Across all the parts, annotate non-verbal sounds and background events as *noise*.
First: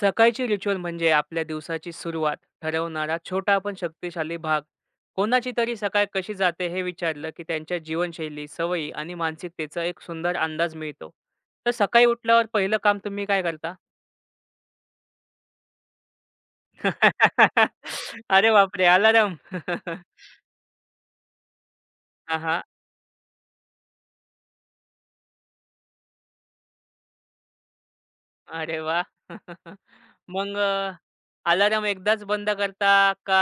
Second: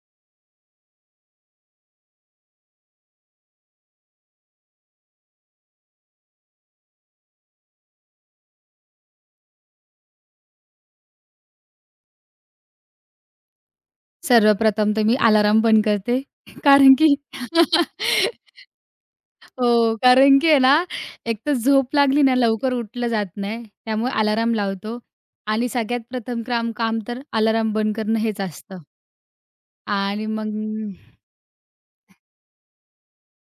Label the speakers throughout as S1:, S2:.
S1: सकाळची रिच्युअल म्हणजे आपल्या दिवसाची सुरुवात ठरवणारा छोटा पण शक्तिशाली भाग. कोणाची तरी सकाळ कशी जाते हे विचारलं, की त्यांच्या जीवनशैली, सवयी आणि मानसिकतेचा एक सुंदर अंदाज मिळतो. तर सकाळी उठल्यावर पहिलं काम तुम्ही काय करता?
S2: सर्वप्रथम तर मी अलार्म बंद करते. *laughs* कारण की
S1: *laughs* अरे
S2: *laughs*
S1: बापरे! अलार्म. हां,
S2: हो,
S1: *laughs*
S2: कारण की आहे ना, एक तर झोप लागली ना, लवकर उठलं जात नाही. त्यामुळे अलार्म लावतो आणि सगळ्यात प्रथम काम तर अलार्म बंद करणं हेच
S1: अरे
S2: असतं.
S1: वाह! *laughs*
S2: आणि मग
S1: मग एकदाच बंद करता का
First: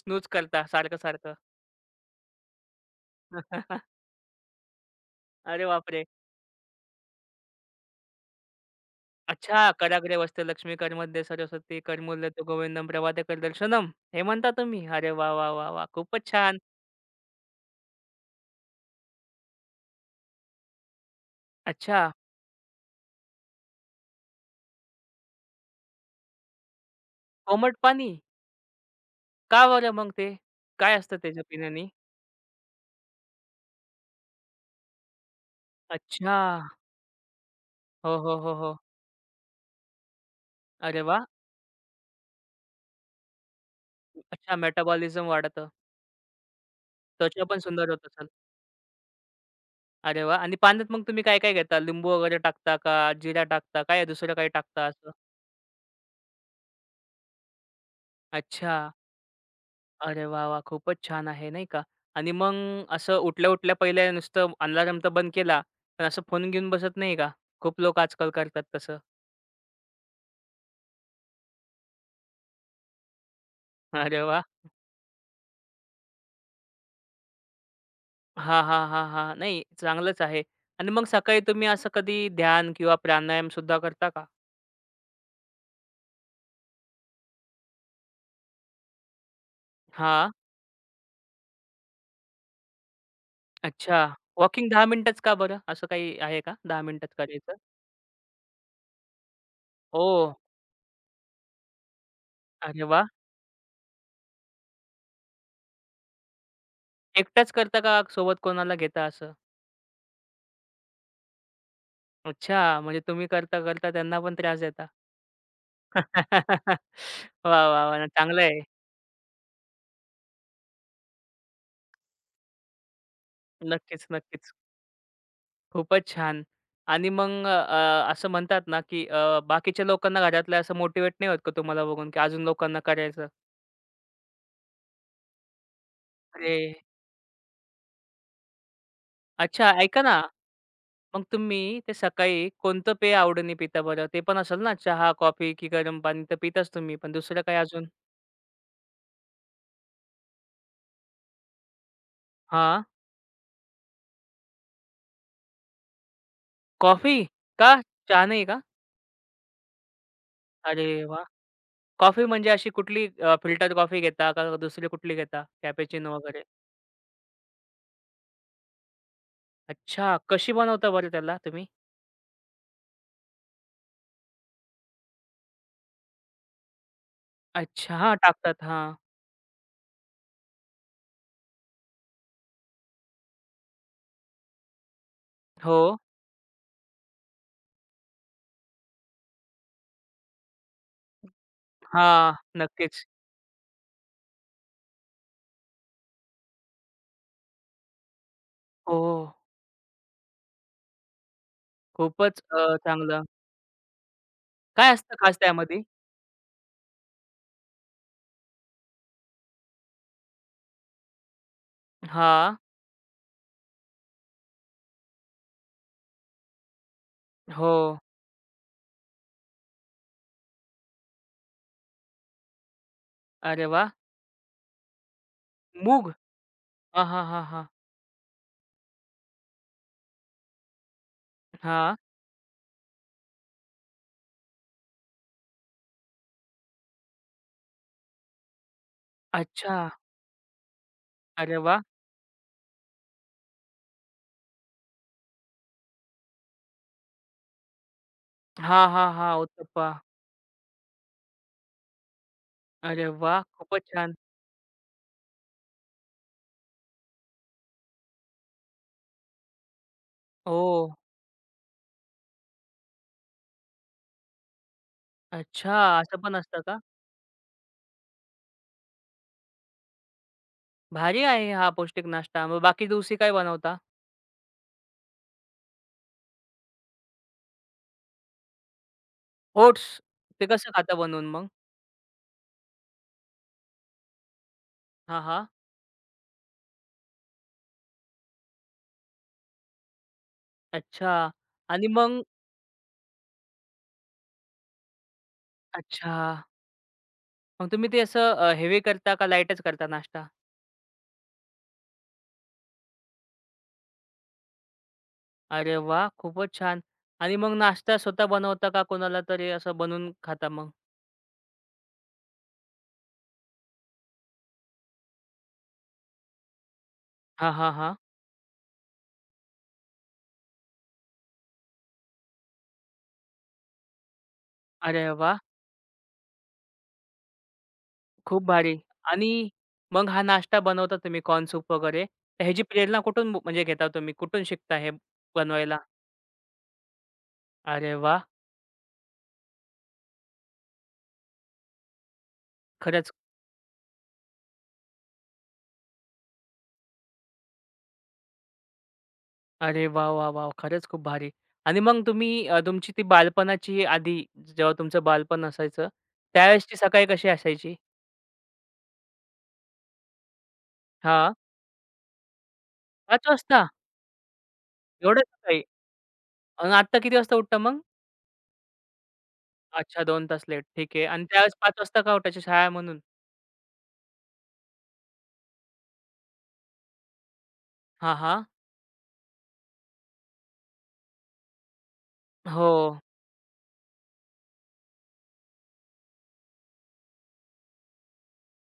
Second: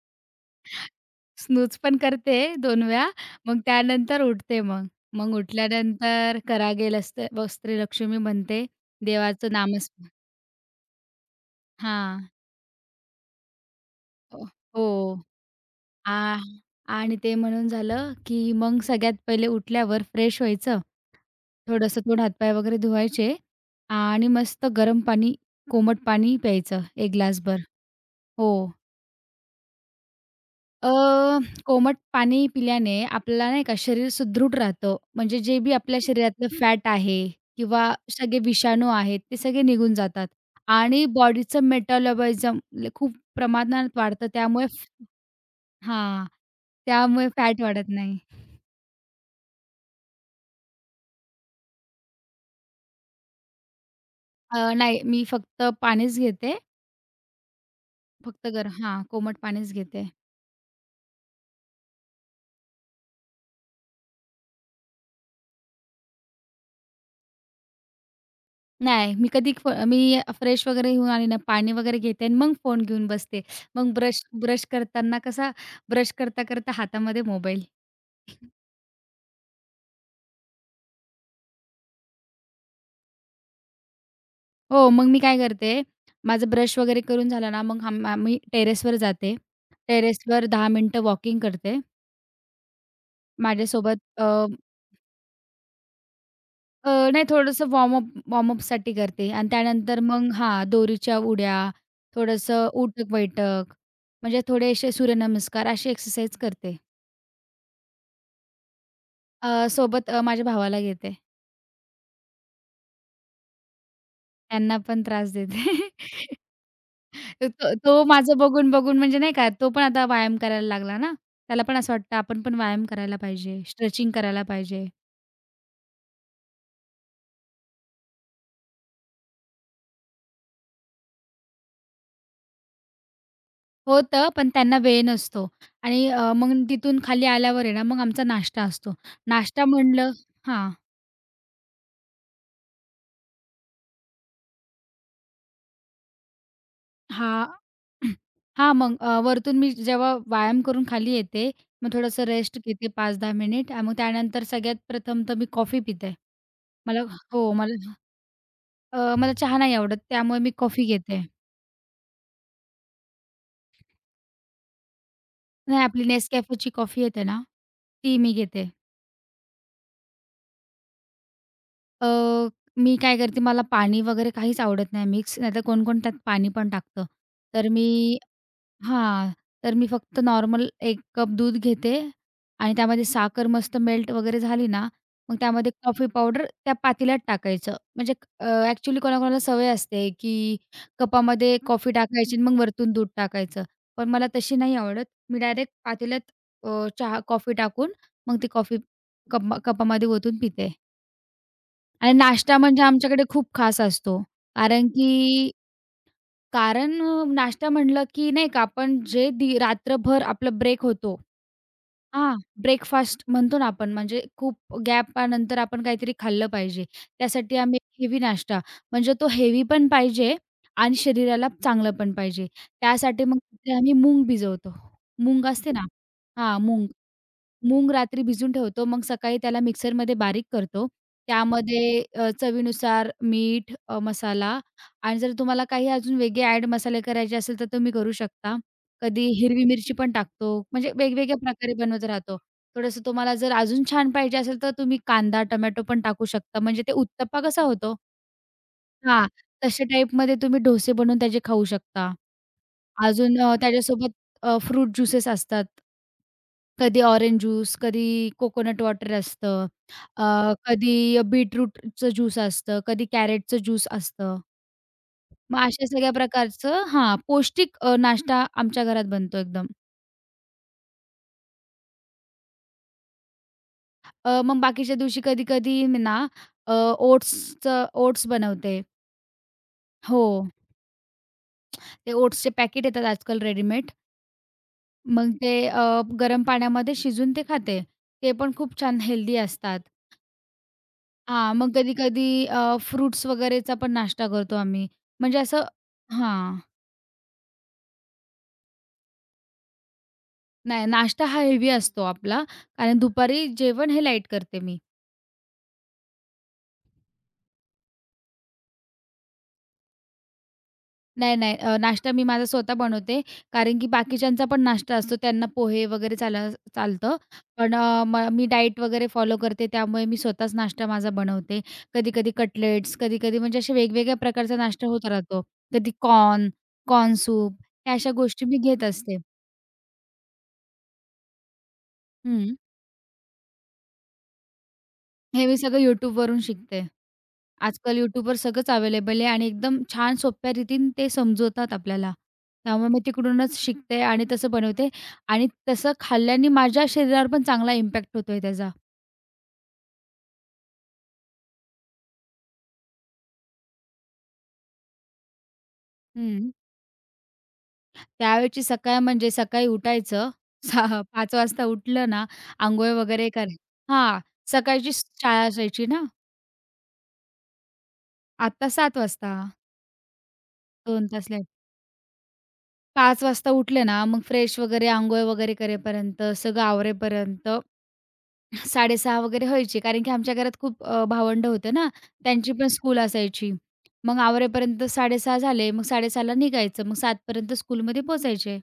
S1: स्नूज करता सारखं-सारखं?
S2: स्नूज पण करते 2 वेळा. मग
S1: *laughs*
S2: त्यानंतर उठते मग. मग
S1: अरे बापरे!
S2: उठल्यानंतर कराग्रे लस्त वस्त्रे लक्ष्मी म्हणते. देवाचं
S1: अच्छा.
S2: नामस्मरण.
S1: कराग्रे वस्ते लक्ष्मी कर्मोदय सरस्वती
S2: हां.
S1: कर्मूल्य गोविंदम प्रभाते दर्शनम. हे म्हणता तुम्ही? अरे
S2: हो.
S1: वा, वा, वा, वाह! खूपच
S2: आ
S1: छान.
S2: आणि ते म्हणून झालं, की मग सगळ्यात पहिले उठल्यावर फ्रेश व्हायचं. थोडंसं
S1: अच्छा.
S2: तोंड, हातपाय वगैरे धुवायचे आणि मस्त गरम पाणी, कोमट पाणी प्यायचं 1 ग्लासभर.
S1: कोमट पाणी?
S2: हो.
S1: का बरं मग ते?
S2: अ,
S1: काय असतं त्याच्या पिण्यानी?
S2: कोमट पाणी पिल्याने आपल्याला नाही का शरीर सुदृढ राहतं. म्हणजे जे बी आपल्या
S1: अच्छा.
S2: शरीरातलं फॅट आहे किंवा
S1: हो, हो,
S2: सगळे
S1: हो, हो.
S2: विषाणू आहेत, ते सगळे निघून जातात
S1: अरे
S2: आणि
S1: वाह!
S2: बॉडीचं मेटाबॉलिझम खूप प्रमाणात वाढतं.
S1: अच्छा मेटाबॉलिझम वाढतं.
S2: हां, त्यामुळे
S1: त्वचा
S2: फॅट
S1: पण
S2: वाढत
S1: सुंदर होत
S2: नाही.
S1: असेल. अरे वाह! आणि पाण्यात मग तुम्ही काय-काय घेता? लिंबू वगैरे टाकता का? जिरा टाकता? काय दुसरं काही टाकता
S2: नाही,
S1: असं?
S2: मी फक्त पाणीच घेते. फक्त
S1: अच्छा.
S2: कोमट पाणीच घेते.
S1: अरे वाह, वाह! खूपच छान आहे, नाही का? आणि मग असं उठल्या-उठल्या पहिले नुसतं अलार्म तर बंद केला, पण असं फोन घेऊन बसत नाही का? खूप लोकं आजकाल करतात तसं.
S2: नाही, मी कधी मी फ्रेश वगैरे होऊन आले ना, पाणी वगैरे घेते आणि मग फोन घेऊन बसते. मग
S1: *laughs* अरे
S2: ब्रश
S1: वा,
S2: ब्रश करताना कसा ब्रश करता-करता हातामध्ये मोबाईल.
S1: हां, हां, हां, हां. नाही, चांगलंच आहे. आणि मग सकाळी तुम्ही असं कधी ध्यान किंवा प्राणायाम सुद्धा करता का?
S2: हो, मग मी काय करते, माझं ब्रश वगैरे करून झालं ना, मग आम्ही टेरेसवर जाते.
S1: हां.
S2: टेरेसवर 10 मिनिटं वॉकिंग करते. माझ्यासोबत
S1: अच्छा.
S2: अ
S1: वॉकिंग 10 मिनिटंच का बरं? असं काही आहे का 10
S2: अ,
S1: मिनिटात
S2: नाही,
S1: करायचं?
S2: थोडंसं वॉर्मअपसाठी करते आणि त्यानंतर
S1: ओह!
S2: मग हां, दोरीच्या उड्या, थोडंसं
S1: अरे वाह!
S2: उठक-बैठक, म्हणजे थोडे असे सूर्यनमस्कार अशी एक्सरसाइज करते.
S1: एकटाच करता का सोबत कोणाला घेता असं?
S2: सोबत माझ्या भावाला घेते.
S1: अच्छा, म्हणजे तुम्ही करता-करता त्यांना पण त्रास
S2: त्यांना
S1: देता.
S2: पण त्रास देते. *laughs*
S1: *laughs*
S2: तर
S1: वाह!
S2: तो
S1: वाह!
S2: तो
S1: वाह!
S2: माझं
S1: चांगलं आहे.
S2: बघून-बघून म्हणजे नाही का, तो पण आता व्यायाम करायला लागला ना. त्याला पण असं वाटतं आपण पण व्यायाम करायला पाहिजे,
S1: नक्कीच,
S2: स्ट्रेचिंग करायला
S1: नक्कीच.
S2: पाहिजे.
S1: खूपच छान. आणि मग अ, अ, असं म्हणतात ना, की बाकीच्या लोकांना घरातल्या असं मोटिव्हेट नाही होत का तुम्हाला बघून, की अजून लोकांना करायचं?
S2: होतं, पण त्यांना वेळ नसतो आणि मग
S1: अरे
S2: तिथून खाली आल्यावर आहे ना, मग आमचा नाश्ता असतो. नाश्ता
S1: अच्छा, ऐका
S2: म्हणलं.
S1: ना,
S2: हां.
S1: मग तुम्ही ते सकाळी कोणतं पेय आवडीने पिता बरं? ते पण असेल ना चहा, कॉफी की गरम पाणी तर पिताच तुम्ही, पण दुसरं
S2: हां.
S1: काय अजून?
S2: हां, *clears throat* मग वरतून मी जेव्हा व्यायाम करून खाली येते, मग थोडंसं रेस्ट
S1: हां.
S2: घेते 5-10 मिनिट आणि मग त्यानंतर सगळ्यात प्रथम तर मी कॉफी पिते. मला
S1: कॉफी?
S2: हो,
S1: का?
S2: मला
S1: चहा नाही का?
S2: मला चहा नाही आवडत त्यामुळे मी कॉफी
S1: अरे वाह!
S2: घेते.
S1: कॉफी म्हणजे अशी कुठली फिल्टर कॉफी घेता का दुसरी कुठली घेता?
S2: नाही, आपली
S1: कॅपेचिनो वगैरे?
S2: Nescafeची कॉफी येते ना, ती मी घेते.
S1: अच्छा, कशी बनवता बरं त्याला तुम्ही?
S2: अ, मी काय करते, मला पाणी वगैरे काहीच आवडत नाही मिक्स, नाहीतर कोणकोण त्यात पाणी पण टाकतं. तर मी
S1: अच्छा, हां, टाकतात. हां.
S2: हां. तर मी फक्त नॉर्मल एक कप दूध घेते आणि त्यामध्ये साखर मस्त मेल्ट वगैरे झाली ना, मग त्यामध्ये
S1: हो.
S2: कॉफी पावडर त्या पातेल्यात टाकायचं. म्हणजे ॲक्चुअली कोणाकोणाला सवय असते, की कपामध्ये कॉफी
S1: हां,
S2: टाकायची आणि मग वरतून
S1: नक्कीच.
S2: दूध टाकायचं. पण मला तशी नाही आवडत. मी डायरेक्ट पातेल्यात चहा कॉफी टाकून मग ती कॉफी
S1: हो,
S2: कप कपामध्ये ओतून पिते. आणि
S1: खूपच
S2: नाश्ता म्हणजे आमच्याकडे
S1: चांगलं.
S2: खूप खास असतो. कारण
S1: काय असतं खास
S2: की
S1: त्यामध्ये?
S2: नाश्ता म्हटलं की नाही का आपण जे रात्रभर आपला ब्रेक होतो. हां.
S1: हां.
S2: ब्रेकफास्ट म्हणतो ना आपण, म्हणजे खूप गॅपानंतर आपण काहीतरी खाल्लं पाहिजे. त्यासाठी
S1: हो.
S2: आम्ही हेवी नाश्ता, म्हणजे तो हेवी पण पाहिजे आणि शरीराला चांगलं पण पाहिजे. त्यासाठी मग
S1: अरे
S2: तिथे
S1: वाह!
S2: आम्ही मूंग भिजवतो. मूंग असते ना.
S1: मूग?
S2: हां, मूंग.
S1: हां, हां, हां, हा,
S2: मूंग रात्री भिजून ठेवतो. मग सकाळी त्याला मिक्सरमध्ये बारीक करतो.
S1: हां.
S2: त्यामध्ये चवीनुसार मीठ, मसाला आणि जर तुम्हाला काही अजून वेगळे ॲड मसाले करायचे असेल, तर तुम्ही करू शकता. कधी हिरवी
S1: अच्छा.
S2: मिरची पण टाकतो. म्हणजे वेगवेगळ्या
S1: अरे
S2: प्रकारे
S1: वाह!
S2: बनवत राहतो. थोडंसं तुम्हाला जर अजून छान पाहिजे असेल, तर तुम्ही कांदा, टोमॅटो पण टाकू शकता. म्हणजे ते उत्तप्पा कसा होतो,
S1: हा हां,
S2: हां,
S1: हां.
S2: तशा
S1: उत्तप्पा.
S2: टाईपमध्ये तुम्ही डोसे बनवून त्याचे खाऊ शकता.
S1: अरे
S2: अजून
S1: वाह! खूपच छान.
S2: त्याच्यासोबत फ्रूट ज्युसेस असतात. कधी ऑरेंज ज्यूस, कधी कोकोनट वॉटर असतं,
S1: हो.
S2: कधी बीटरूटचं ज्यूस असतं, कधी कॅरेटचं ज्यूस असतं. मग
S1: अच्छा,
S2: अशा सगळ्या
S1: असं पण असतं का?
S2: प्रकारचं, हां, पौष्टिक नाश्ता आमच्या घरात बनतो एकदम.
S1: भारी आहे हा पौष्टिक नाश्ता. मग बाकी दिवशी काय बनवता?
S2: मग बाकीच्या दिवशी कधी-कधी मी ना अ, ओट्स बनवते.
S1: ओट्स?
S2: हो,
S1: ते कसं खाता बनवून मग?
S2: ते ओट्सचे पॅकेट येतात आजकाल रेडीमेड.
S1: हां,
S2: मग
S1: हां.
S2: ते गरम पाण्यामध्ये शिजून ते खाते. ते पण खूप छान हेल्दी असतात.
S1: अच्छा
S2: हां, मग
S1: आणि मग
S2: कधी-कधी फ्रुट्स वगैरेचा पण नाश्ता करतो आम्ही. म्हणजे असं.
S1: अच्छा.
S2: हां.
S1: मग तुम्ही ते असं हेवी करता का लाईटच करता नाश्ता?
S2: नाही, नाश्ता हा हेवी असतो आपला, कारण दुपारी जेवण हे लाईट करते मी.
S1: अरे वाह! खूपच छान. आणि मग नाश्ता स्वतः बनवता का कोणाला तरी असं बनवून खाता मग?
S2: नाही, नाही, नाश्ता मी माझा स्वतः बनवते, कारण की बाकीच्यांचा पण नाश्ता असतो. त्यांना पोहे वगैरे चालतं.
S1: हां, हां,
S2: पण
S1: हां.
S2: अ, म मी डाएट वगैरे फॉलो करते, त्यामुळे मी स्वतःच नाश्ता माझा बनवते. कधी-कधी कटलेट्स, कधी-कधी, म्हणजे असे वेगवेगळ्या प्रकारचा नाश्ता होत
S1: अरे वाह!
S2: राहतो. कधी कॉर्न, कॉर्न सूप, ह्या अशा
S1: खूप
S2: गोष्टी मी
S1: भारी.
S2: घेत असते.
S1: आणि मग हा नाश्ता बनवता तुम्ही कॉर्न सूप वगैरे, तर
S2: हं.
S1: ह्याची प्रेरणा कुठून म्हणजे घेता तुम्ही? कुठून शिकता हे
S2: हे मी
S1: बनवायला?
S2: सगळं YouTubeवरून शिकते.
S1: अरे
S2: आजकाल
S1: वाह!
S2: YouTubeवर सगळंच अवेलेबल आहे आणि एकदम छान सोप्या रीतीने ते समजवतात आपल्याला. त्यामुळे मी
S1: खरंच.
S2: तिकडूनच शिकते आणि तसं बनवते आणि तसं खाल्ल्याने माझ्या शरीरावर पण चांगला इम्पॅक्ट होतोय त्याचा.
S1: अरे वाह, वाह, वाह! खरंच खूप भारी. आणि मग तुम्ही तुमची ती बालपणाची आधी जेव्हा तुमचं बालपण असायचं,
S2: हं.
S1: त्यावेळेसची सकाळी कशी असायची?
S2: त्यावेळची सकाळ म्हणजे सकाळी उठायचं,
S1: हां.
S2: 5 *laughs* वाजता उठलं ना, अंघोळ
S1: 5
S2: वगैरे कर,
S1: वाजता?
S2: हां, सकाळची
S1: एवढ्या
S2: शाळा
S1: सकाळी?
S2: असायची ना,
S1: आणि आत्ता किती वाजता उठता मग?
S2: आता 7 वाजता.
S1: अच्छा 2 तास लेट. ठीक आहे.
S2: 2
S1: आणि
S2: तास लेट.
S1: त्यावेळेस 5 वाजता का उठायची शाळा आहे म्हणून?
S2: 5 वाजता उठले ना, मग फ्रेश वगैरे, अंघोळ वगैरे करेपर्यंत, सगळं आवरेपर्यंत
S1: हां, हां.
S2: 6:30 वगैरे व्हायची. कारण की आमच्या घरात खूप भावंड होते ना, त्यांची पण
S1: हो.
S2: स्कूल असायची. मग आवरेपर्यंत 6:30 झाले, मग 6:30 ला निघायचं, मग 7 पर्यंत स्कूलमध्ये पोहोचायचे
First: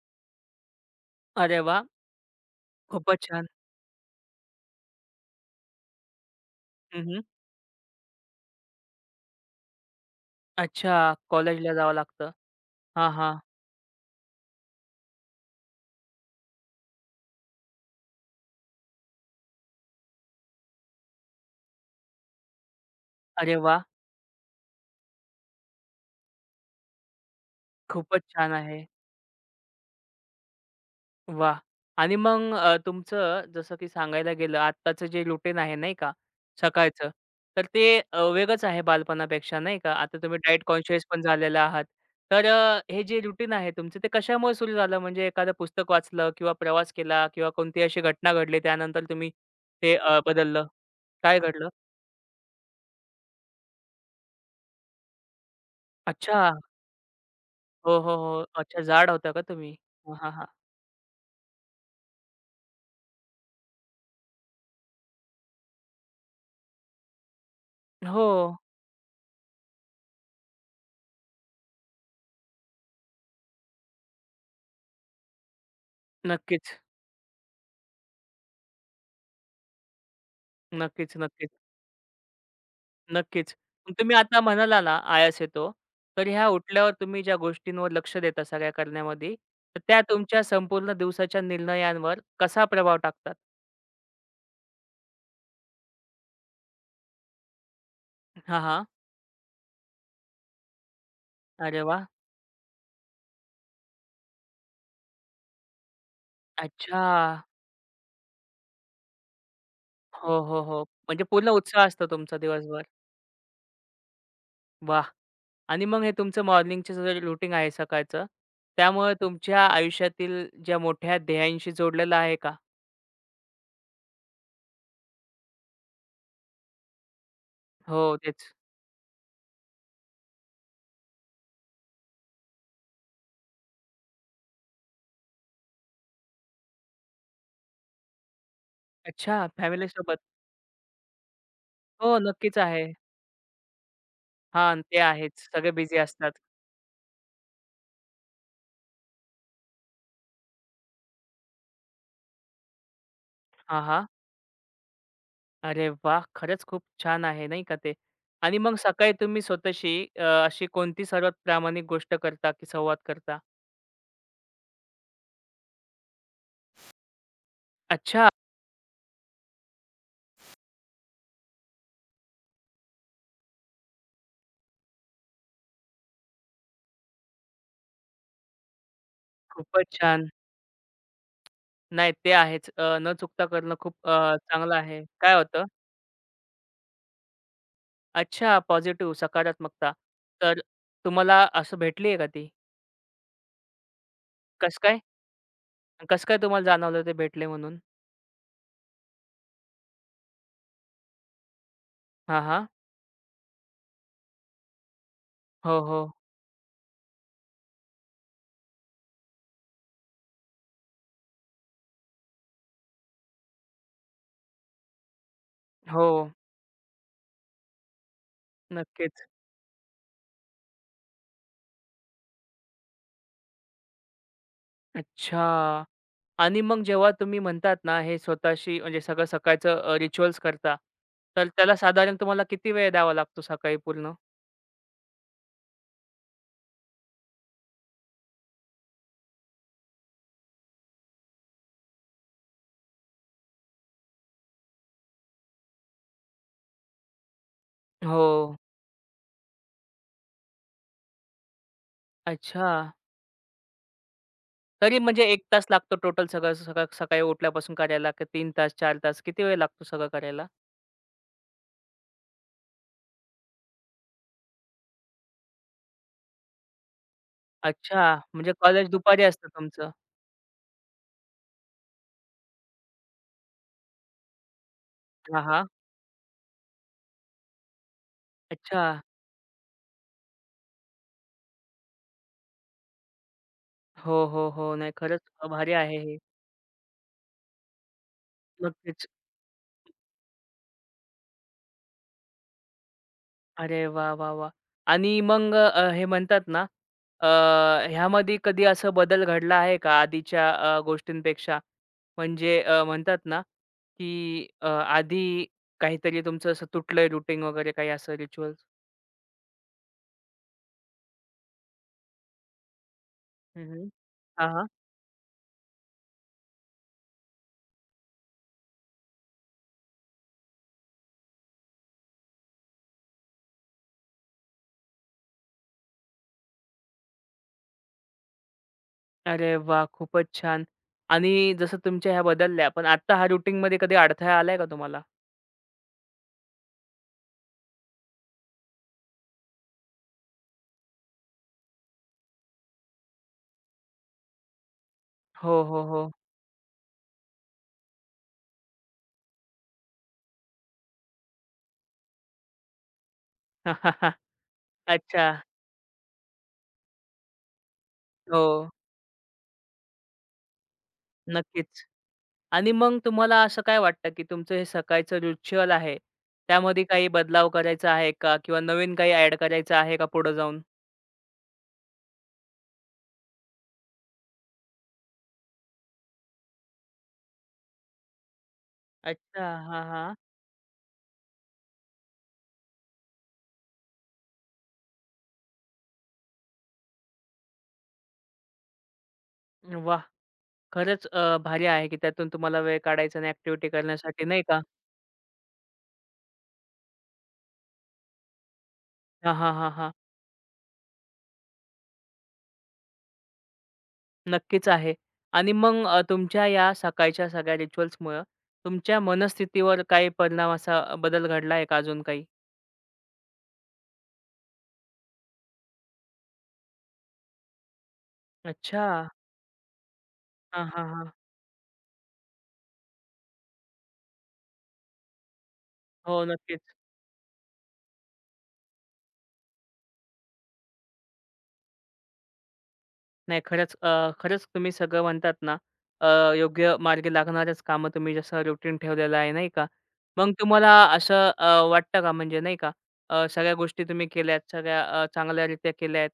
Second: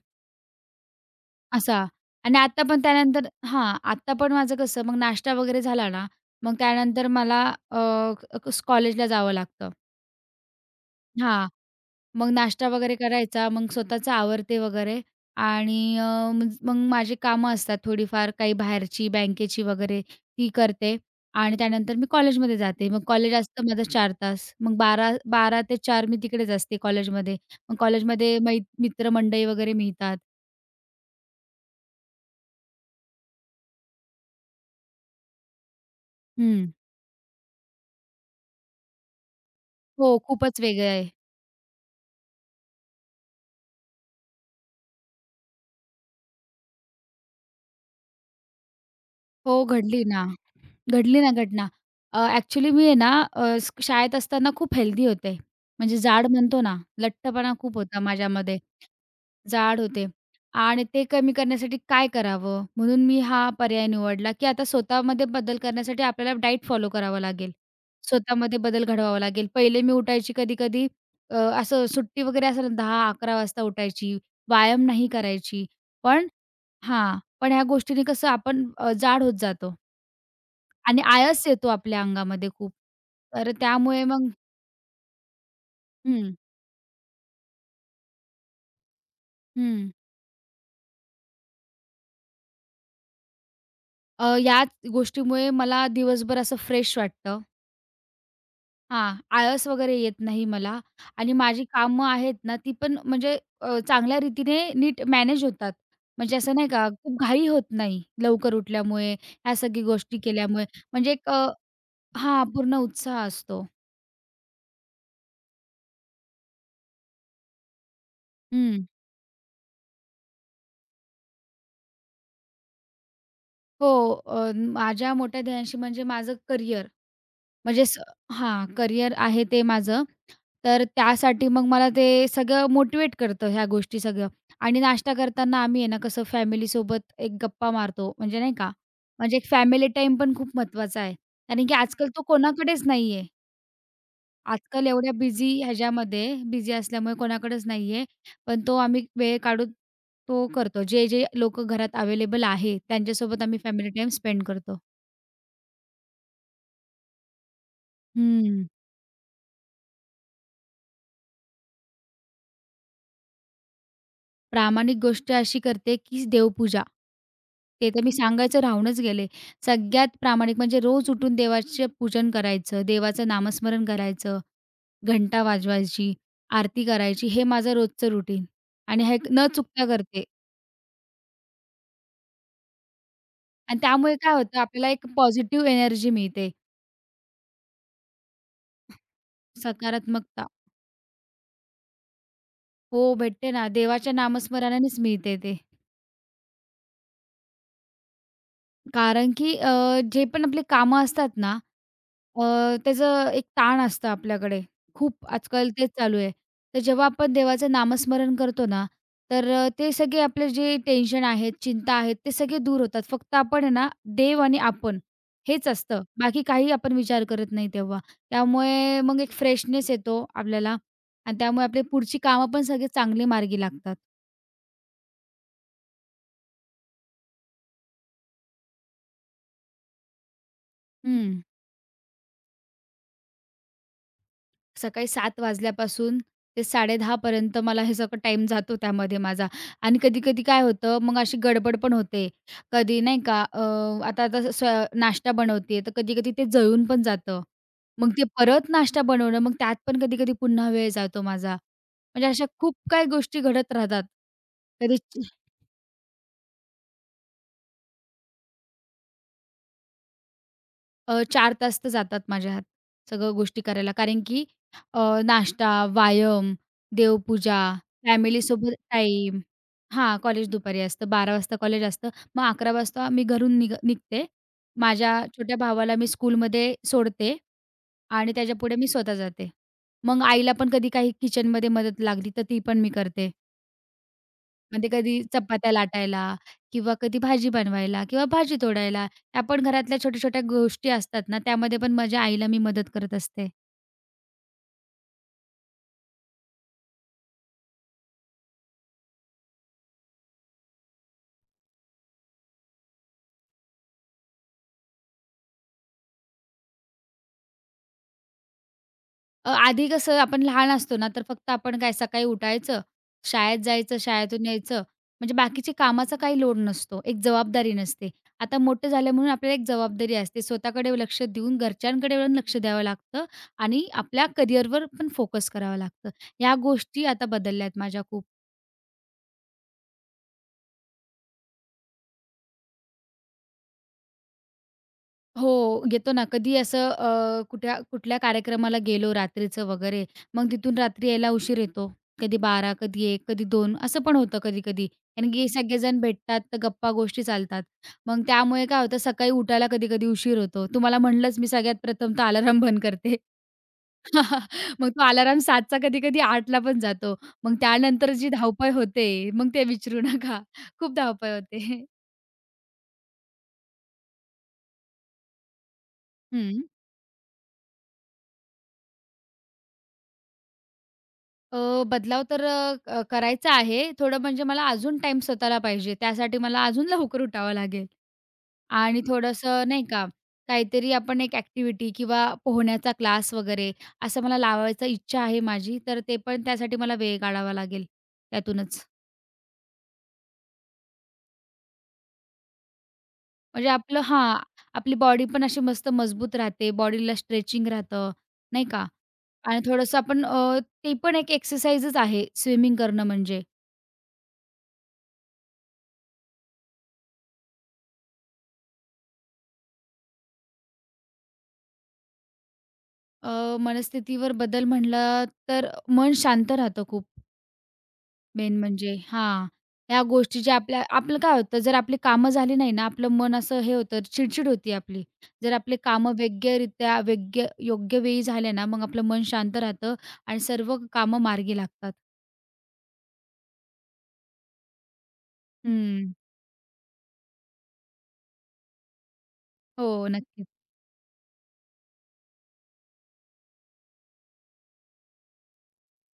S1: अरे वाह!
S2: असा. आणि आता पण
S1: खूपच
S2: त्यानंतर,
S1: छान.
S2: हां, आता पण माझं कसं, मग नाश्ता वगैरे झाला ना, मग
S1: हं,
S2: त्यानंतर
S1: हं.
S2: मला अ, कॉलेजला जावं लागतं.
S1: अच्छा,
S2: हां.
S1: कॉलेजला जावं
S2: मग
S1: लागतं.
S2: नाश्ता वगैरे
S1: हां, हां.
S2: करायचा, मग स्वतःचं आवरते वगैरे आणि अ, मज मग माझी कामं असतात थोडीफार काही बाहेरची, बँकेची वगैरे, ती करते आणि त्यानंतर मी कॉलेजमध्ये जाते. मग कॉलेज
S1: अरे
S2: असतं
S1: वाह!
S2: माझं 4 तास. मग 12-12 ते 4 मी तिकडेच असते कॉलेजमध्ये. मग
S1: खूपच
S2: कॉलेजमध्ये
S1: छान आहे.
S2: मित्रमंडळी वगैरे मिळतात.
S1: वाह! आणि मग तुमचं जसं की सांगायला गेलं आत्ताचं जे रुटीन आहे नाही का,
S2: हं.
S1: सकाळचं. तर ते वेगळंच आहे बालपणापेक्षा नाही का. आता
S2: हो,
S1: तुम्ही
S2: खूपच
S1: डाएट
S2: वेगळं
S1: कॉन्शियस
S2: आहे.
S1: पण झालेला आहात. तर हे जे रुटीन आहे तुमचं ते कशामुळे सुरू झालं? म्हणजे एखादं पुस्तक वाचलं किंवा प्रवास केला किंवा कोणती अशी घटना घडली त्यानंतर तुम्ही
S2: हो,
S1: ते
S2: घडली ना.
S1: बदललं?
S2: घडली ना
S1: काय
S2: घटना.
S1: घडलं?
S2: अ, मी आहे ना, शाळेत असताना खूप हेल्दी होते. म्हणजे जाड
S1: अच्छा.
S2: म्हणतो ना, लठ्ठपणा खूप
S1: हो,
S2: होता
S1: हो, हो.
S2: माझ्यामध्ये.
S1: अच्छा जाड होता का तुम्ही?
S2: जाड होते
S1: हां, हां, हां.
S2: आणि ते कमी करण्यासाठी काय करावं? म्हणून मी हा पर्याय निवडला, की आता स्वतःमध्ये बदल करण्यासाठी आपल्याला डाएट फॉलो करावा लागेल.
S1: हो.
S2: स्वतःमध्ये बदल घडवावा लागेल. पहिले मी उठायची कधी-कधी असं सुट्टी वगैरे असेल ना, 10-11 वाजता उठायची. व्यायाम नाही करायची. पण
S1: नक्कीच.
S2: हां, पण ह्या गोष्टीने कसं आपण जाड होत जातो आणि
S1: नक्कीच,
S2: आळस
S1: नक्कीच.
S2: येतो आपल्या अंगामध्ये खूप. तर
S1: नक्कीच. मग
S2: त्यामुळे
S1: तुम्ही
S2: मग
S1: आता म्हणाला ना, आळस येतो. तर
S2: हं,
S1: ह्या उठल्यावर तुम्ही ज्या गोष्टींवर लक्ष देता सगळ्या करण्यामध्ये, तर
S2: हं.
S1: त्या तुमच्या संपूर्ण दिवसाच्या निर्णयांवर कसा प्रभाव टाकतात?
S2: याच गोष्टीमुळे मला दिवसभर असं फ्रेश वाटतं.
S1: हां, हां.
S2: हां, आळस वगैरे येत नाही मला आणि माझी
S1: अरे वाह!
S2: कामं आहेत ना, ती पण म्हणजे चांगल्या रीतीने नीट मॅनेज होतात. म्हणजे असं नाही का,
S1: अच्छा.
S2: खूप घाई होत नाही लवकर उठल्यामुळे, ह्या सगळी गोष्टी
S1: हो, हो,
S2: केल्यामुळे.
S1: हो.
S2: म्हणजे
S1: म्हणजे
S2: एक,
S1: पूर्ण उत्साह असतो तुमचा
S2: पूर्ण
S1: दिवसभर.
S2: उत्साह असतो.
S1: वाह! आणि मग हे तुमचं मॉर्निंगचं जे रूटीन आहे सकाळचं,
S2: हं.
S1: त्यामुळे तुमच्या आयुष्यातील ज्या मोठ्या ध्येयांशी जोडलेलं आहे का?
S2: हो, माझ्या मोठ्या ध्येयांशी म्हणजे माझं करिअर. म्हणजे
S1: हो, तेच.
S2: करियर आहे ते माझं. तर त्यासाठी मग मला ते सगळं मोटिव्हेट करतं ह्या गोष्टी सगळं. आणि नाश्ता करताना आम्ही आहे ना कसं, family सोबत एक गप्पा मारतो म्हणजे नाही का. म्हणजे एक
S1: अच्छा,
S2: फॅमिली टाइम
S1: फॅमिलीसोबत.
S2: पण खूप महत्त्वाचा आहे. कारण की आजकाल
S1: हो,
S2: तो
S1: नक्कीच
S2: कोणाकडेच
S1: आहे.
S2: नाही.
S1: हां,
S2: आजकाल
S1: ते
S2: एवढ्या
S1: आहेच.
S2: बिझी
S1: सगळे बिझी
S2: ह्याच्यामध्ये
S1: असतात.
S2: बिझी असल्यामुळे कोणाकडेच नाही. पण तो आम्ही वेळ काढून तो करतो. जे, जे लोकं घरात अवेलेबल आहे त्यांच्यासोबत आम्ही
S1: हां,
S2: फॅमिली
S1: हां.
S2: टाईम स्पेंड करतो.
S1: अरे वा, खरंच खूप छान आहे नाही का ते. आणि
S2: हं.
S1: मग सकाळी तुम्ही स्वतःशी अशी कोणती सर्वात प्रामाणिक गोष्ट करता की संवाद करता?
S2: प्रामाणिक गोष्ट अशी करते, की देवपूजा. ते तर मी
S1: अच्छा,
S2: सांगायचं राहूनच गेले. सगळ्यात प्रामाणिक म्हणजे रोज उठून देवाचे पूजन करायचं, देवाचं नामस्मरण करायचं, घंटा वाजवायची, आरती करायची, हे माझं रोजचं रुटीन आणि हे न चुकता
S1: खूपच
S2: करते.
S1: छान. नाही ते आहेच. न चुकता करणं
S2: आणि
S1: खूप
S2: त्यामुळे काय होतं,
S1: चांगलं
S2: आपल्याला
S1: आहे.
S2: एक
S1: काय होतं?
S2: पॉझिटिव्ह एनर्जी मिळते,
S1: अच्छा, पॉझिटिव्ह सकारात्मकता.
S2: सकारात्मकता.
S1: तर तुम्हाला असं भेटली आहे का ती?
S2: हो, भेटते ना. देवाच्या
S1: कसं
S2: नामस्मरणानेच
S1: काय?
S2: मिळते ते.
S1: कसं काय तुम्हाला जाणवलं ते भेटले म्हणून?
S2: कारण की जे पण आपली कामं असतात ना,
S1: हां, हां.
S2: त्याचं एक ताण असतं आपल्याकडे. खूप आजकाल
S1: हो,
S2: तेच
S1: हो.
S2: चालू आहे. तर जेव्हा आपण देवाचं नामस्मरण करतो ना, तर ते सगळे आपले जे टेन्शन आहेत, चिंता आहेत, ते सगळे दूर होतात. फक्त आपण आहे ना, देव आणि आपण, हेच असतं.
S1: हो.
S2: बाकी काही आपण विचार करत नाही तेव्हा. त्यामुळे मग
S1: नक्कीच.
S2: एक फ्रेशनेस येतो आपल्याला आणि त्यामुळे आपली पुढची कामं पण सगळे चांगली मार्गी लागतात.
S1: अच्छा. आणि मग जेव्हा तुम्ही म्हणतात ना, हे स्वतःशी म्हणजे सगळं सकाळचं रिच्युअल्स करता,
S2: हं.
S1: तर त्याला साधारण तुम्हाला किती वेळ द्यावा लागतो सकाळी पूर्ण?
S2: सकाळी 7 वाजल्यापासून ते 10:30 पर्यंत मला हे सगळं टाईम जातो त्यामध्ये माझा आणि कधी-कधी काय होतं, मग अशी गडबड पण होते. कधी नाही का आता आता स्व नाश्ता बनवते, तर कधी-कधी ते जळून पण जातं. मग ते
S1: हो.
S2: परत नाश्ता बनवणं, मग त्यात पण कधी-कधी पुन्हा वेळ जातो माझा. म्हणजे अशा
S1: अच्छा.
S2: खूप काही गोष्टी घडत राहतात. कधी
S1: तरी म्हणजे
S2: च-
S1: एक तास लागतो टोटल सगळं सकाळ सकाळी उठल्यापासून करायला की 3 तास, चार तास किती वेळ लागतो सगळं करायला?
S2: 4 तास तर जातात माझ्या ह्यात सगळं गोष्टी करायला. कारण की अ, नाश्ता, व्यायाम, देवपूजा,
S1: अच्छा. म्हणजे
S2: फॅमिलीसोबत
S1: कॉलेज दुपारी
S2: टाईम,
S1: असतं तुमचं?
S2: हां, कॉलेज दुपारी असतं. 12 वाजता कॉलेज असतं. मग 11 वाजता मी घरून निघते. माझ्या
S1: हां,
S2: छोट्या
S1: हां.
S2: भावाला मी स्कूलमध्ये सोडते आणि त्याच्यापुढे
S1: अच्छा.
S2: मी स्वतः जाते. मग आईला पण कधी काही किचनमध्ये मदत लागली, तर ती पण मी करते.
S1: हो, हो, हो.
S2: म्हणजे
S1: नाही
S2: कधी
S1: खरंच
S2: चपात्या
S1: भारी आहे हे.
S2: लाटायला किंवा कधी भाजी बनवायला किंवा भाजी
S1: नक्कीच.
S2: तोडायला, या पण घरातल्या छोट्या-छोट्या गोष्टी असतात ना, त्यामध्ये पण माझ्या आईला मी मदत करत असते.
S1: अरे वा, वा, वा, आणि मग हे म्हणतात ना, अ, ह्यामध्ये कधी असं बदल घडला आहे का आधीच्या गोष्टींपेक्षा? म्हणजे म्हणतात ना, की आधी काहीतरी तुमचं असं तुटलंय रुटीन वगैरे काही असं रिच्युअल्स?
S2: आधी कसं आपण लहान असतो ना, तर फक्त आपण काय, सकाळी उठायचं, शाळेत
S1: हं, हं.
S2: जायचं, शाळेतून यायचं. म्हणजे बाकीची कामाचा काही लोड नसतो, एक जबाबदारी नसते. आता मोठे झाले म्हणून आपल्याला एक जबाबदारी असते. स्वतःकडे लक्ष देऊन, घरच्यांकडे पण लक्ष द्यावं लागतं आणि आपल्या करिअरवर पण फोकस करावा लागतं. ह्या गोष्टी आता बदलल्या आहेत माझ्या खूप.
S1: अरे वा, खूपच छान. आणि जसं तुमच्या ह्या बदलल्या, पण आत्ता हा रुटीनमध्ये कधी अडथळा आलाय का तुम्हाला?
S2: हो, येतो ना. कधी असं कुठल्या कार्यक्रमाला गेलो रात्रीचं वगैरे, मग तिथून रात्री यायला उशीर येतो. कधी 12, कधी 1, कधी 2, असं पण होतं कधी-कधी. कारण की
S1: हो, हो,
S2: सगळेजण
S1: हो.
S2: भेटतात, तर गप्पा-गोष्टी चालतात. मग त्यामुळे काय होतं, सकाळी उठायला कधी-कधी उशीर होतो. तुम्हाला म्हटलंच, मी सगळ्यात प्रथम तर अलार्म बंद करते.
S1: *laughs*
S2: *laughs* मग तो अलार्म
S1: अच्छा.
S2: 7चा कधी-कधी 8ला पण जातो. मग त्यानंतर जी
S1: हो.
S2: धावपळ होते, मग ते विचारू नका. खूप धावपळ
S1: नक्कीच.
S2: होते.
S1: आणि मग तुम्हाला असं काय वाटतं, की तुमचं हे सकाळचं रिच्युअल आहे,
S2: हं.
S1: त्यामध्ये काही बदलाव करायचा आहे का? किंवा नवीन काही ॲड करायचं आहे का पुढे जाऊन?
S2: अ, बदलाव तर अ, क करायचा आहे. थोडं म्हणजे मला अजून टाइम स्वतःला पाहिजे. त्यासाठी मला अजून लवकर उठावं लागेल आणि हं.
S1: अच्छा.
S2: थोडंसं
S1: हां,
S2: नाही का,
S1: हां.
S2: काहीतरी आपण एक ॲक्टिव्हिटी किंवा पोहण्याचा क्लास वगैरे असं मला लावायचा इच्छा आहे माझी. तर ते पण त्यासाठी मला वेळ काढावा लागेल त्यातूनच.
S1: वाह! खरंच भारी आहे, की त्यातून तुम्हाला वेळ काढायचा आणि ॲक्टिव्हिटी
S2: म्हणजे आपलं,
S1: करण्यासाठी
S2: हां,
S1: नाही का?
S2: आपली बॉडी पण अशी मस्त मजबूत राहते. बॉडीला स्ट्रेचिंग राहतं, नाही का?
S1: हां, हां,
S2: आणि
S1: हां, हां.
S2: थोडंसं आपण ते पण एक एक्सरसाइजच आहे स्विमिंग करणं म्हणजे.
S1: नक्कीच आहे. आणि मग तुमच्या या सकाळच्या सगळ्या रिच्युअल्समुळं तुमच्या मनस्थितीवर काही परिणाम असा बदल घडला आहे का अजून काही?
S2: मनस्थितीवर बदल म्हणला तर मन शांत राहतं खूप, मेन
S1: अच्छा.
S2: म्हणजे. हां. ह्या गोष्टी ज्या
S1: हां,
S2: आपल्या,
S1: हां, हां.
S2: आपलं काय होतं, जर आपली कामं झाली नाही ना, आपलं मन असं हे होतं, चिडचिड होती आपली. जर आपले कामं
S1: हो, नक्कीच.
S2: वैग्यरित्या वैग्य योग्य वेळी झाले ना, मग आपलं मन शांत राहतं आणि सर्व कामं मार्गी लागतात.
S1: नाही खरंच खरंच तुम्ही सगळं म्हणतात ना
S2: हं.
S1: अ, योग्य मार्गी लागणारच कामं तुम्ही जसं रुटीन ठेवलेलं आहे नाही का?
S2: हो,
S1: मग
S2: नक्कीच.
S1: तुम्हाला असं वाटतं का म्हणजे नाही का सगळ्या गोष्टी तुम्ही केल्यात, सगळ्या चांगल्यारीत्या केल्यात,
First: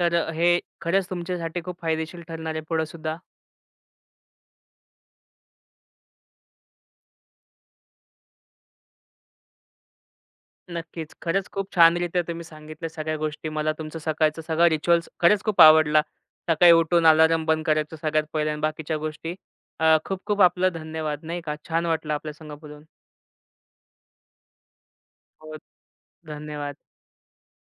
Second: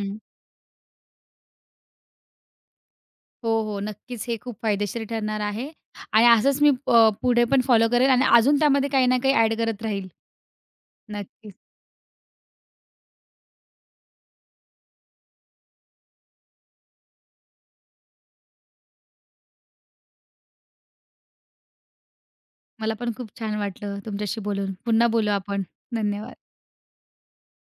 S1: तर हे खरंच तुमच्यासाठी खूप फायदेशीर ठरणार आहे पुढेसुद्धा?
S2: हो, हो. नक्कीच हे खूप फायदेशीर ठरणार आहे आणि असंच मी पुढे पण फॉलो करेल आणि अजून त्यामध्ये काही ना काही ॲड करत राहील.
S1: नक्कीच. खरंच
S2: नक्कीच.
S1: खूप छानरीत्या तुम्ही सांगितल्या सगळ्या गोष्टी. मला तुमचं सकाळचा सगळा रिच्युअल्स खरंच खूप आवडला. सकाळी उठून अलार्म बंद करायचं सगळ्यात पहिल्या बाकीच्या गोष्टी. खूप खूप आपलं धन्यवाद नाही का? छान वाटलं आपल्या संग बोलून.
S2: मला पण खूप छान वाटलं तुमच्याशी बोलून. पुन्हा बोलू
S1: हो,
S2: आपण. धन्यवाद.
S1: धन्यवाद.